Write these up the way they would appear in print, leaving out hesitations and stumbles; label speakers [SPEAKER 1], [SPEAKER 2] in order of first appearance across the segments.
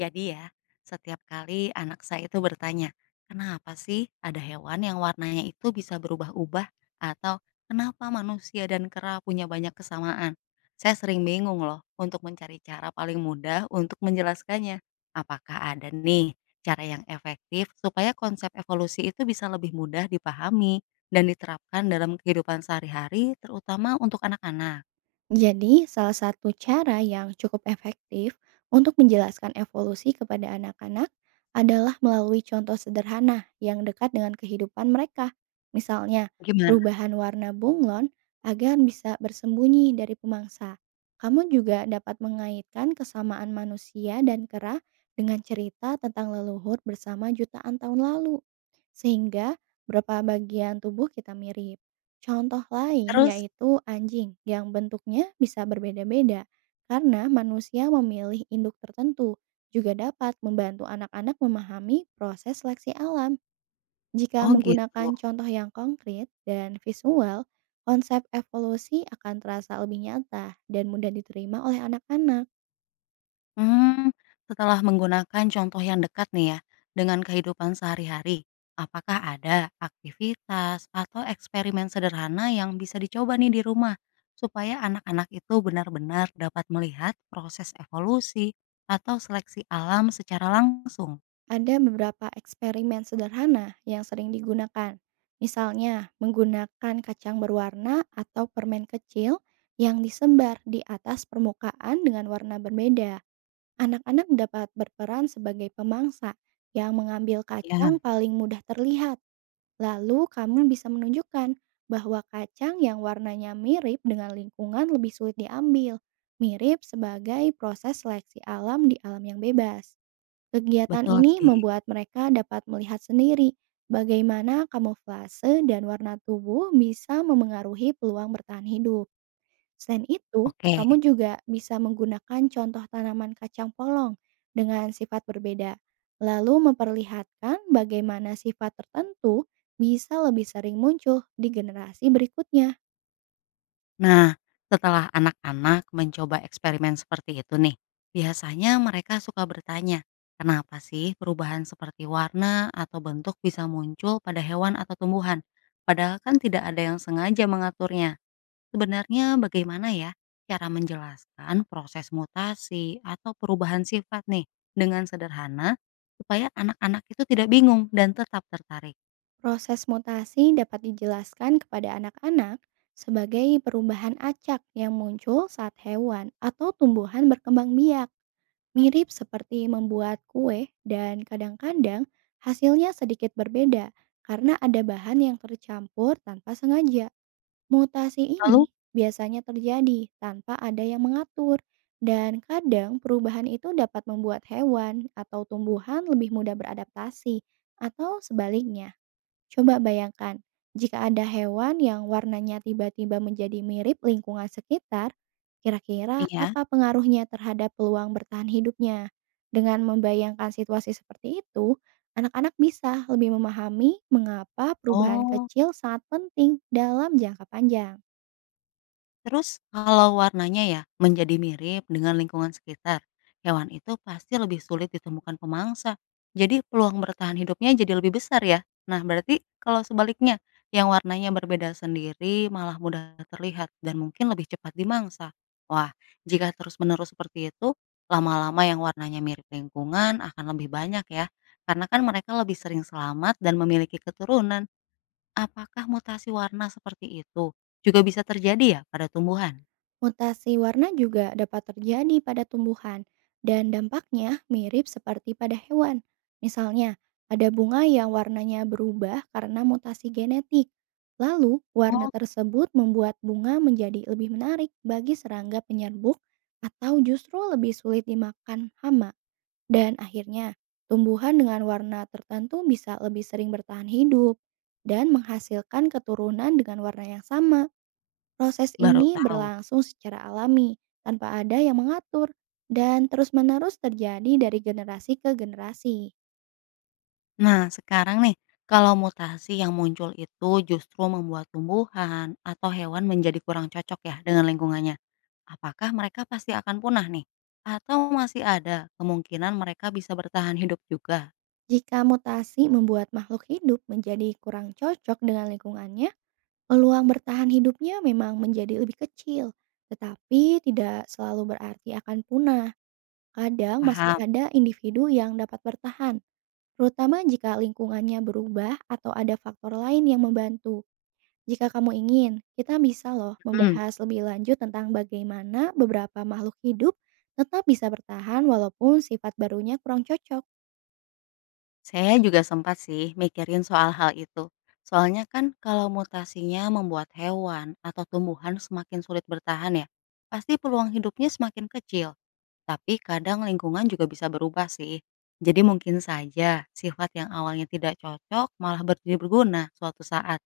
[SPEAKER 1] Jadi ya, setiap kali anak saya itu bertanya, kenapa sih ada hewan yang warnanya itu bisa berubah-ubah? Atau kenapa manusia dan kera punya banyak kesamaan? Saya sering bingung loh untuk mencari cara paling mudah untuk menjelaskannya. Apakah ada nih cara yang efektif supaya konsep evolusi itu bisa lebih mudah dipahami dan diterapkan dalam kehidupan sehari-hari terutama untuk anak-anak?
[SPEAKER 2] Jadi, salah satu cara yang cukup efektif untuk menjelaskan evolusi kepada anak-anak adalah melalui contoh sederhana yang dekat dengan kehidupan mereka. Misalnya,
[SPEAKER 1] Gimana?
[SPEAKER 2] perubahan warna bunglon agar bisa bersembunyi dari pemangsa. Kamu juga dapat mengaitkan kesamaan manusia dan kera dengan cerita tentang leluhur bersama jutaan tahun lalu sehingga beberapa bagian tubuh kita mirip. Contoh lain
[SPEAKER 1] Terus?
[SPEAKER 2] yaitu anjing yang bentuknya bisa berbeda-beda karena manusia memilih induk tertentu juga dapat membantu anak-anak memahami proses seleksi alam. Jika
[SPEAKER 1] Oh gitu.
[SPEAKER 2] menggunakan contoh yang konkret dan visual, konsep evolusi akan terasa lebih nyata dan mudah diterima oleh anak-anak.
[SPEAKER 1] Mmm, setelah menggunakan contoh yang dekat nih ya, dengan kehidupan sehari-hari, apakah ada aktivitas atau eksperimen sederhana yang bisa dicoba nih di rumah, supaya anak-anak itu benar-benar dapat melihat proses evolusi atau seleksi alam secara langsung?
[SPEAKER 2] Ada beberapa eksperimen sederhana yang sering digunakan. Misalnya, menggunakan kacang berwarna atau permen kecil yang disebar di atas permukaan dengan warna berbeda. Anak-anak dapat berperan sebagai pemangsa yang mengambil
[SPEAKER 1] Ya.
[SPEAKER 2] kacang paling mudah terlihat. Lalu, kamu bisa menunjukkan bahwa kacang yang warnanya mirip dengan lingkungan lebih sulit diambil. Mirip sebagai proses seleksi alam di alam yang bebas. Kegiatan
[SPEAKER 1] Betul
[SPEAKER 2] ini
[SPEAKER 1] sih.
[SPEAKER 2] membuat mereka dapat melihat sendiri bagaimana kamuflase dan warna tubuh bisa memengaruhi peluang bertahan hidup. Selain itu,
[SPEAKER 1] Oke.
[SPEAKER 2] kamu juga bisa menggunakan contoh tanaman kacang polong dengan sifat berbeda, lalu memperlihatkan bagaimana sifat tertentu bisa lebih sering muncul di generasi berikutnya.
[SPEAKER 1] Nah, setelah anak-anak mencoba eksperimen seperti itu nih, biasanya mereka suka bertanya, kenapa sih perubahan seperti warna atau bentuk bisa muncul pada hewan atau tumbuhan? Padahal kan tidak ada yang sengaja mengaturnya. Sebenarnya bagaimana ya cara menjelaskan proses mutasi atau perubahan sifat nih dengan sederhana supaya anak-anak itu tidak bingung dan tetap tertarik.
[SPEAKER 2] Proses mutasi dapat dijelaskan kepada anak-anak sebagai perubahan acak yang muncul saat hewan atau tumbuhan berkembang biak, mirip seperti membuat kue dan kadang-kadang hasilnya sedikit berbeda karena ada bahan yang tercampur tanpa sengaja. Mutasi
[SPEAKER 1] Lalu,
[SPEAKER 2] ini biasanya terjadi tanpa ada yang mengatur dan kadang perubahan itu dapat membuat hewan atau tumbuhan lebih mudah beradaptasi atau sebaliknya. Coba bayangkan, jika ada hewan yang warnanya tiba-tiba menjadi mirip lingkungan sekitar, kira-kira
[SPEAKER 1] iya,
[SPEAKER 2] apa pengaruhnya terhadap peluang bertahan hidupnya? Dengan membayangkan situasi seperti itu, anak-anak bisa lebih memahami mengapa perubahan
[SPEAKER 1] oh,
[SPEAKER 2] kecil sangat penting dalam jangka panjang.
[SPEAKER 1] terus kalau warnanya ya menjadi mirip dengan lingkungan sekitar, hewan itu pasti lebih sulit ditemukan pemangsa. Jadi peluang bertahan hidupnya jadi lebih besar ya. Nah berarti kalau sebaliknya, yang warnanya berbeda sendiri malah mudah terlihat dan mungkin lebih cepat dimangsa. Wah, jika terus-menerus seperti itu, lama-lama yang warnanya mirip lingkungan akan lebih banyak ya. Karena kan mereka lebih sering selamat dan memiliki keturunan. Apakah mutasi warna seperti itu juga bisa terjadi ya pada tumbuhan?
[SPEAKER 2] Mutasi warna juga dapat terjadi pada tumbuhan dan dampaknya mirip seperti pada hewan. Misalnya, ada bunga yang warnanya berubah karena mutasi genetik. Lalu,
[SPEAKER 1] Oh,
[SPEAKER 2] warna tersebut membuat bunga menjadi lebih menarik bagi serangga penyerbuk atau justru lebih sulit dimakan hama. Dan akhirnya, tumbuhan dengan warna tertentu bisa lebih sering bertahan hidup dan menghasilkan keturunan dengan warna yang sama. Proses
[SPEAKER 1] baru
[SPEAKER 2] ini
[SPEAKER 1] tahu.
[SPEAKER 2] berlangsung secara alami, tanpa ada yang mengatur, dan terus-menerus terjadi dari generasi ke generasi.
[SPEAKER 1] Nah, sekarang nih, kalau mutasi yang muncul itu justru membuat tumbuhan atau hewan menjadi kurang cocok ya dengan lingkungannya. Apakah mereka pasti akan punah nih? Atau masih ada kemungkinan mereka bisa bertahan hidup juga?
[SPEAKER 2] Jika mutasi membuat makhluk hidup menjadi kurang cocok dengan lingkungannya, peluang bertahan hidupnya memang menjadi lebih kecil, tetapi tidak selalu berarti akan punah. Kadang masih
[SPEAKER 1] Paham?
[SPEAKER 2] ada individu yang dapat bertahan, terutama jika lingkungannya berubah atau ada faktor lain yang membantu. Jika kamu ingin, kita bisa loh membahas lebih lanjut tentang bagaimana beberapa makhluk hidup tetap bisa bertahan walaupun sifat barunya kurang cocok.
[SPEAKER 1] Saya juga sempat sih mikirin soal hal itu. Soalnya kan kalau mutasinya membuat hewan atau tumbuhan semakin sulit bertahan ya, pasti peluang hidupnya semakin kecil. Tapi kadang lingkungan juga bisa berubah sih. Jadi mungkin saja sifat yang awalnya tidak cocok malah berjadi berguna suatu saat.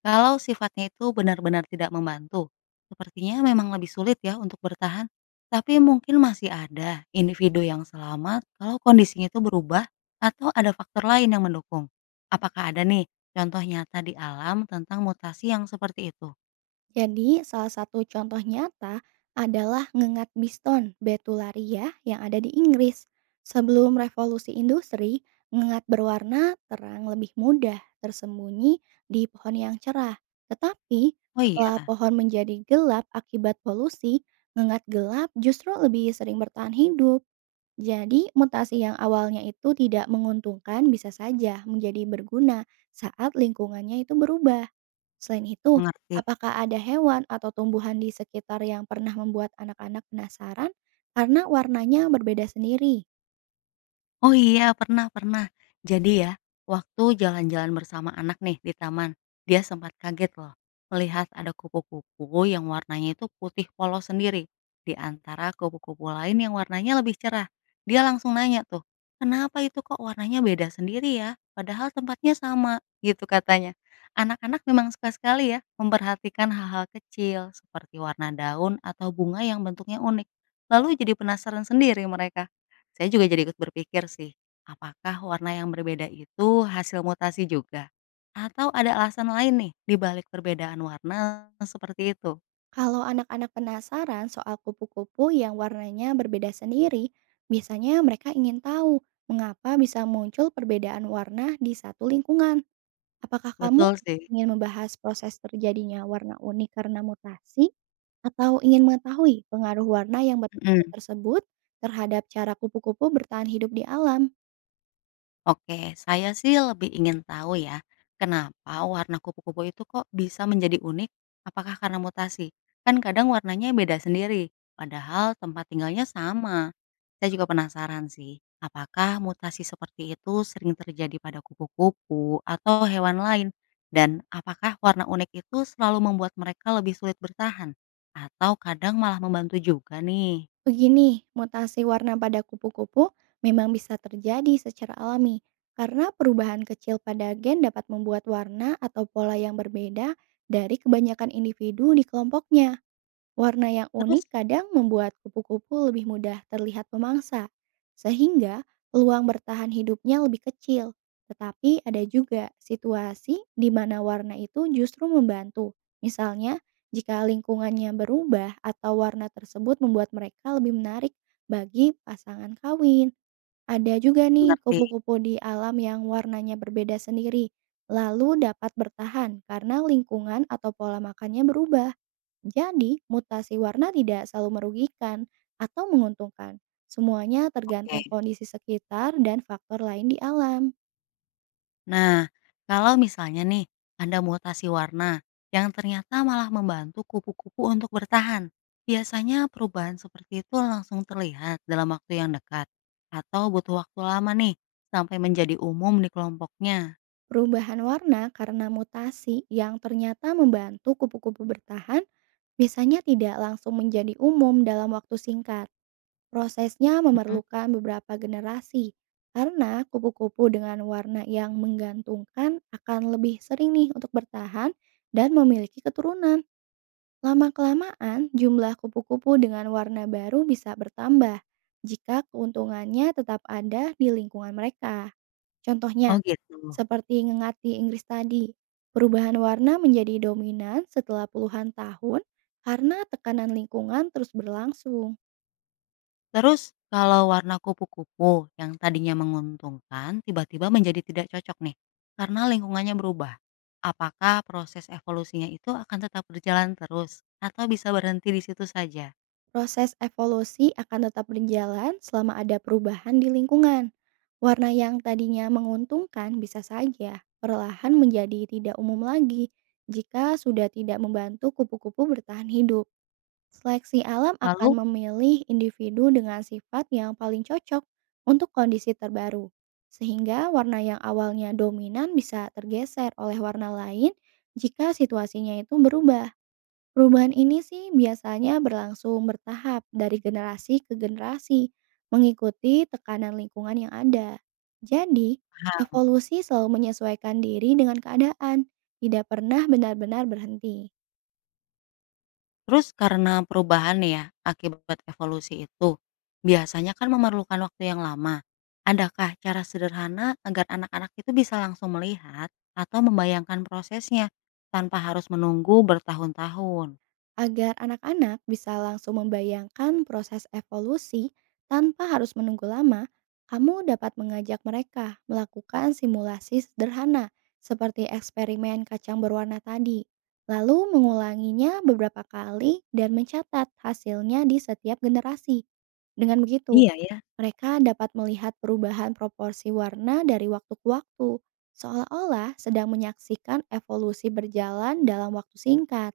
[SPEAKER 1] Kalau sifatnya itu benar-benar tidak membantu, sepertinya memang lebih sulit ya untuk bertahan. Tapi mungkin masih ada individu yang selamat kalau kondisinya itu berubah atau ada faktor lain yang mendukung. Apakah ada nih contoh nyata di alam tentang mutasi yang seperti itu?
[SPEAKER 2] Jadi, salah satu contoh nyata adalah ngengat biston betularia yang ada di Inggris. Sebelum revolusi industri, ngengat berwarna terang lebih mudah tersembunyi di pohon yang cerah. Tetapi,
[SPEAKER 1] Oh
[SPEAKER 2] setelah
[SPEAKER 1] iya,
[SPEAKER 2] pohon menjadi gelap akibat polusi, ngengat gelap justru lebih sering bertahan hidup. Jadi, mutasi yang awalnya itu tidak menguntungkan bisa saja menjadi berguna saat lingkungannya itu berubah. Selain itu,
[SPEAKER 1] mengerti.
[SPEAKER 2] apakah ada hewan atau tumbuhan di sekitar yang pernah membuat anak-anak penasaran karena warnanya berbeda sendiri?
[SPEAKER 1] Oh iya, pernah, pernah. Jadi ya, waktu jalan-jalan bersama anak nih di taman, dia sempat kaget loh melihat ada kupu-kupu yang warnanya itu putih polos sendiri di antara kupu-kupu lain yang warnanya lebih cerah. Dia langsung nanya tuh, "Kenapa itu kok warnanya beda sendiri ya? Padahal tempatnya sama." Gitu katanya. Anak-anak memang suka sekali ya memperhatikan hal-hal kecil seperti warna daun atau bunga yang bentuknya unik. Lalu jadi penasaran sendiri mereka. Saya juga jadi ikut berpikir sih, apakah warna yang berbeda itu hasil mutasi juga? Atau ada alasan lain nih di balik perbedaan warna seperti itu?
[SPEAKER 2] Kalau anak-anak penasaran soal kupu-kupu yang warnanya berbeda sendiri, biasanya mereka ingin tahu mengapa bisa muncul perbedaan warna di satu lingkungan. Apakah kamu
[SPEAKER 1] Betul sih.
[SPEAKER 2] ingin membahas proses terjadinya warna unik karena mutasi, atau ingin mengetahui pengaruh warna yang berbeda
[SPEAKER 1] Mhm.
[SPEAKER 2] tersebut terhadap cara kupu-kupu bertahan hidup di alam?
[SPEAKER 1] Oke, saya sih lebih ingin tahu ya, kenapa warna kupu-kupu itu kok bisa menjadi unik? Apakah karena mutasi? Kan kadang warnanya beda sendiri, padahal tempat tinggalnya sama. Saya juga penasaran sih, apakah mutasi seperti itu sering terjadi pada kupu-kupu atau hewan lain? Dan apakah warna unik itu selalu membuat mereka lebih sulit bertahan? Atau kadang malah membantu juga nih?
[SPEAKER 2] Begini, mutasi warna pada kupu-kupu memang bisa terjadi secara alami, karena perubahan kecil pada gen dapat membuat warna atau pola yang berbeda dari kebanyakan individu di kelompoknya. Warna yang
[SPEAKER 1] Terus,
[SPEAKER 2] unik kadang membuat kupu-kupu lebih mudah terlihat pemangsa, sehingga peluang bertahan hidupnya lebih kecil. Tetapi ada juga situasi di mana warna itu justru membantu. Misalnya, jika lingkungannya berubah atau warna tersebut membuat mereka lebih menarik bagi pasangan kawin. Ada juga nih
[SPEAKER 1] mengerti,
[SPEAKER 2] kupu-kupu di alam yang warnanya berbeda sendiri, lalu dapat bertahan karena lingkungan atau pola makannya berubah. Jadi, mutasi warna tidak selalu merugikan atau menguntungkan. Semuanya
[SPEAKER 1] oke.
[SPEAKER 2] tergantung kondisi sekitar dan faktor lain di alam.
[SPEAKER 1] Nah, kalau misalnya nih ada mutasi warna yang ternyata malah membantu kupu-kupu untuk bertahan, biasanya perubahan seperti itu langsung terlihat dalam waktu yang dekat atau butuh waktu lama nih sampai menjadi umum di kelompoknya.
[SPEAKER 2] Perubahan warna karena mutasi yang ternyata membantu kupu-kupu bertahan biasanya tidak langsung menjadi umum dalam waktu singkat. Prosesnya
[SPEAKER 1] Mhm.
[SPEAKER 2] memerlukan beberapa generasi karena kupu-kupu dengan warna yang menggantungkan akan lebih sering nih untuk bertahan dan memiliki keturunan. Lama-kelamaan, jumlah kupu-kupu dengan warna baru bisa bertambah jika keuntungannya tetap ada di lingkungan mereka.
[SPEAKER 1] Oh
[SPEAKER 2] Contohnya,
[SPEAKER 1] gitu.
[SPEAKER 2] seperti ngengat di Inggris tadi, perubahan warna menjadi dominan setelah puluhan tahun karena tekanan lingkungan terus berlangsung.
[SPEAKER 1] Terus kalau warna kupu-kupu yang tadinya menguntungkan tiba-tiba menjadi tidak cocok nih karena lingkungannya berubah. Apakah proses evolusinya itu akan tetap berjalan terus atau bisa berhenti di situ saja?
[SPEAKER 2] Proses evolusi akan tetap berjalan selama ada perubahan di lingkungan. Warna yang tadinya menguntungkan bisa saja perlahan menjadi tidak umum lagi jika sudah tidak membantu kupu-kupu bertahan hidup. Seleksi alam akan
[SPEAKER 1] Lalu,
[SPEAKER 2] memilih individu dengan sifat yang paling cocok untuk kondisi terbaru, sehingga warna yang awalnya dominan bisa tergeser oleh warna lain jika situasinya itu berubah. Perubahan ini sih biasanya berlangsung bertahap dari generasi ke generasi, mengikuti tekanan lingkungan yang ada. Jadi,
[SPEAKER 1] paham.
[SPEAKER 2] evolusi selalu menyesuaikan diri dengan keadaan, tidak pernah benar-benar berhenti.
[SPEAKER 1] Terus karena perubahan nih ya, akibat evolusi itu, biasanya kan memerlukan waktu yang lama. Adakah cara sederhana agar anak-anak itu bisa langsung melihat atau membayangkan prosesnya tanpa harus menunggu bertahun-tahun?
[SPEAKER 2] Agar anak-anak bisa langsung membayangkan proses evolusi tanpa harus menunggu lama, kamu dapat mengajak mereka melakukan simulasi sederhana seperti eksperimen kacang berwarna tadi, lalu mengulanginya beberapa kali dan mencatat hasilnya di setiap generasi. Dengan begitu,
[SPEAKER 1] Iya ya.
[SPEAKER 2] mereka dapat melihat perubahan proporsi warna dari waktu ke waktu, seolah-olah sedang menyaksikan evolusi berjalan dalam waktu singkat.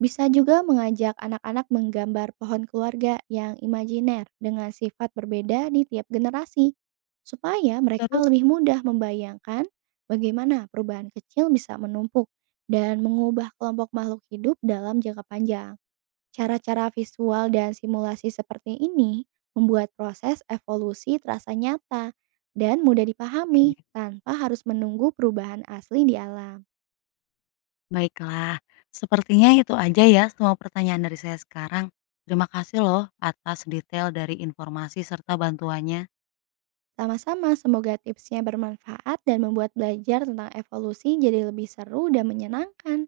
[SPEAKER 2] Bisa juga mengajak anak-anak menggambar pohon keluarga yang imajiner dengan sifat berbeda di tiap generasi, supaya mereka
[SPEAKER 1] Terus,
[SPEAKER 2] lebih mudah membayangkan bagaimana perubahan kecil bisa menumpuk dan mengubah kelompok makhluk hidup dalam jangka panjang. Cara-cara visual dan simulasi seperti ini membuat proses evolusi terasa nyata dan mudah dipahami tanpa harus menunggu perubahan asli di alam.
[SPEAKER 1] baiklah, sepertinya itu aja ya semua pertanyaan dari saya sekarang. Terima kasih loh atas detail dari informasi serta bantuannya.
[SPEAKER 2] Sama-sama, semoga tipsnya bermanfaat dan membuat belajar tentang evolusi jadi lebih seru dan menyenangkan.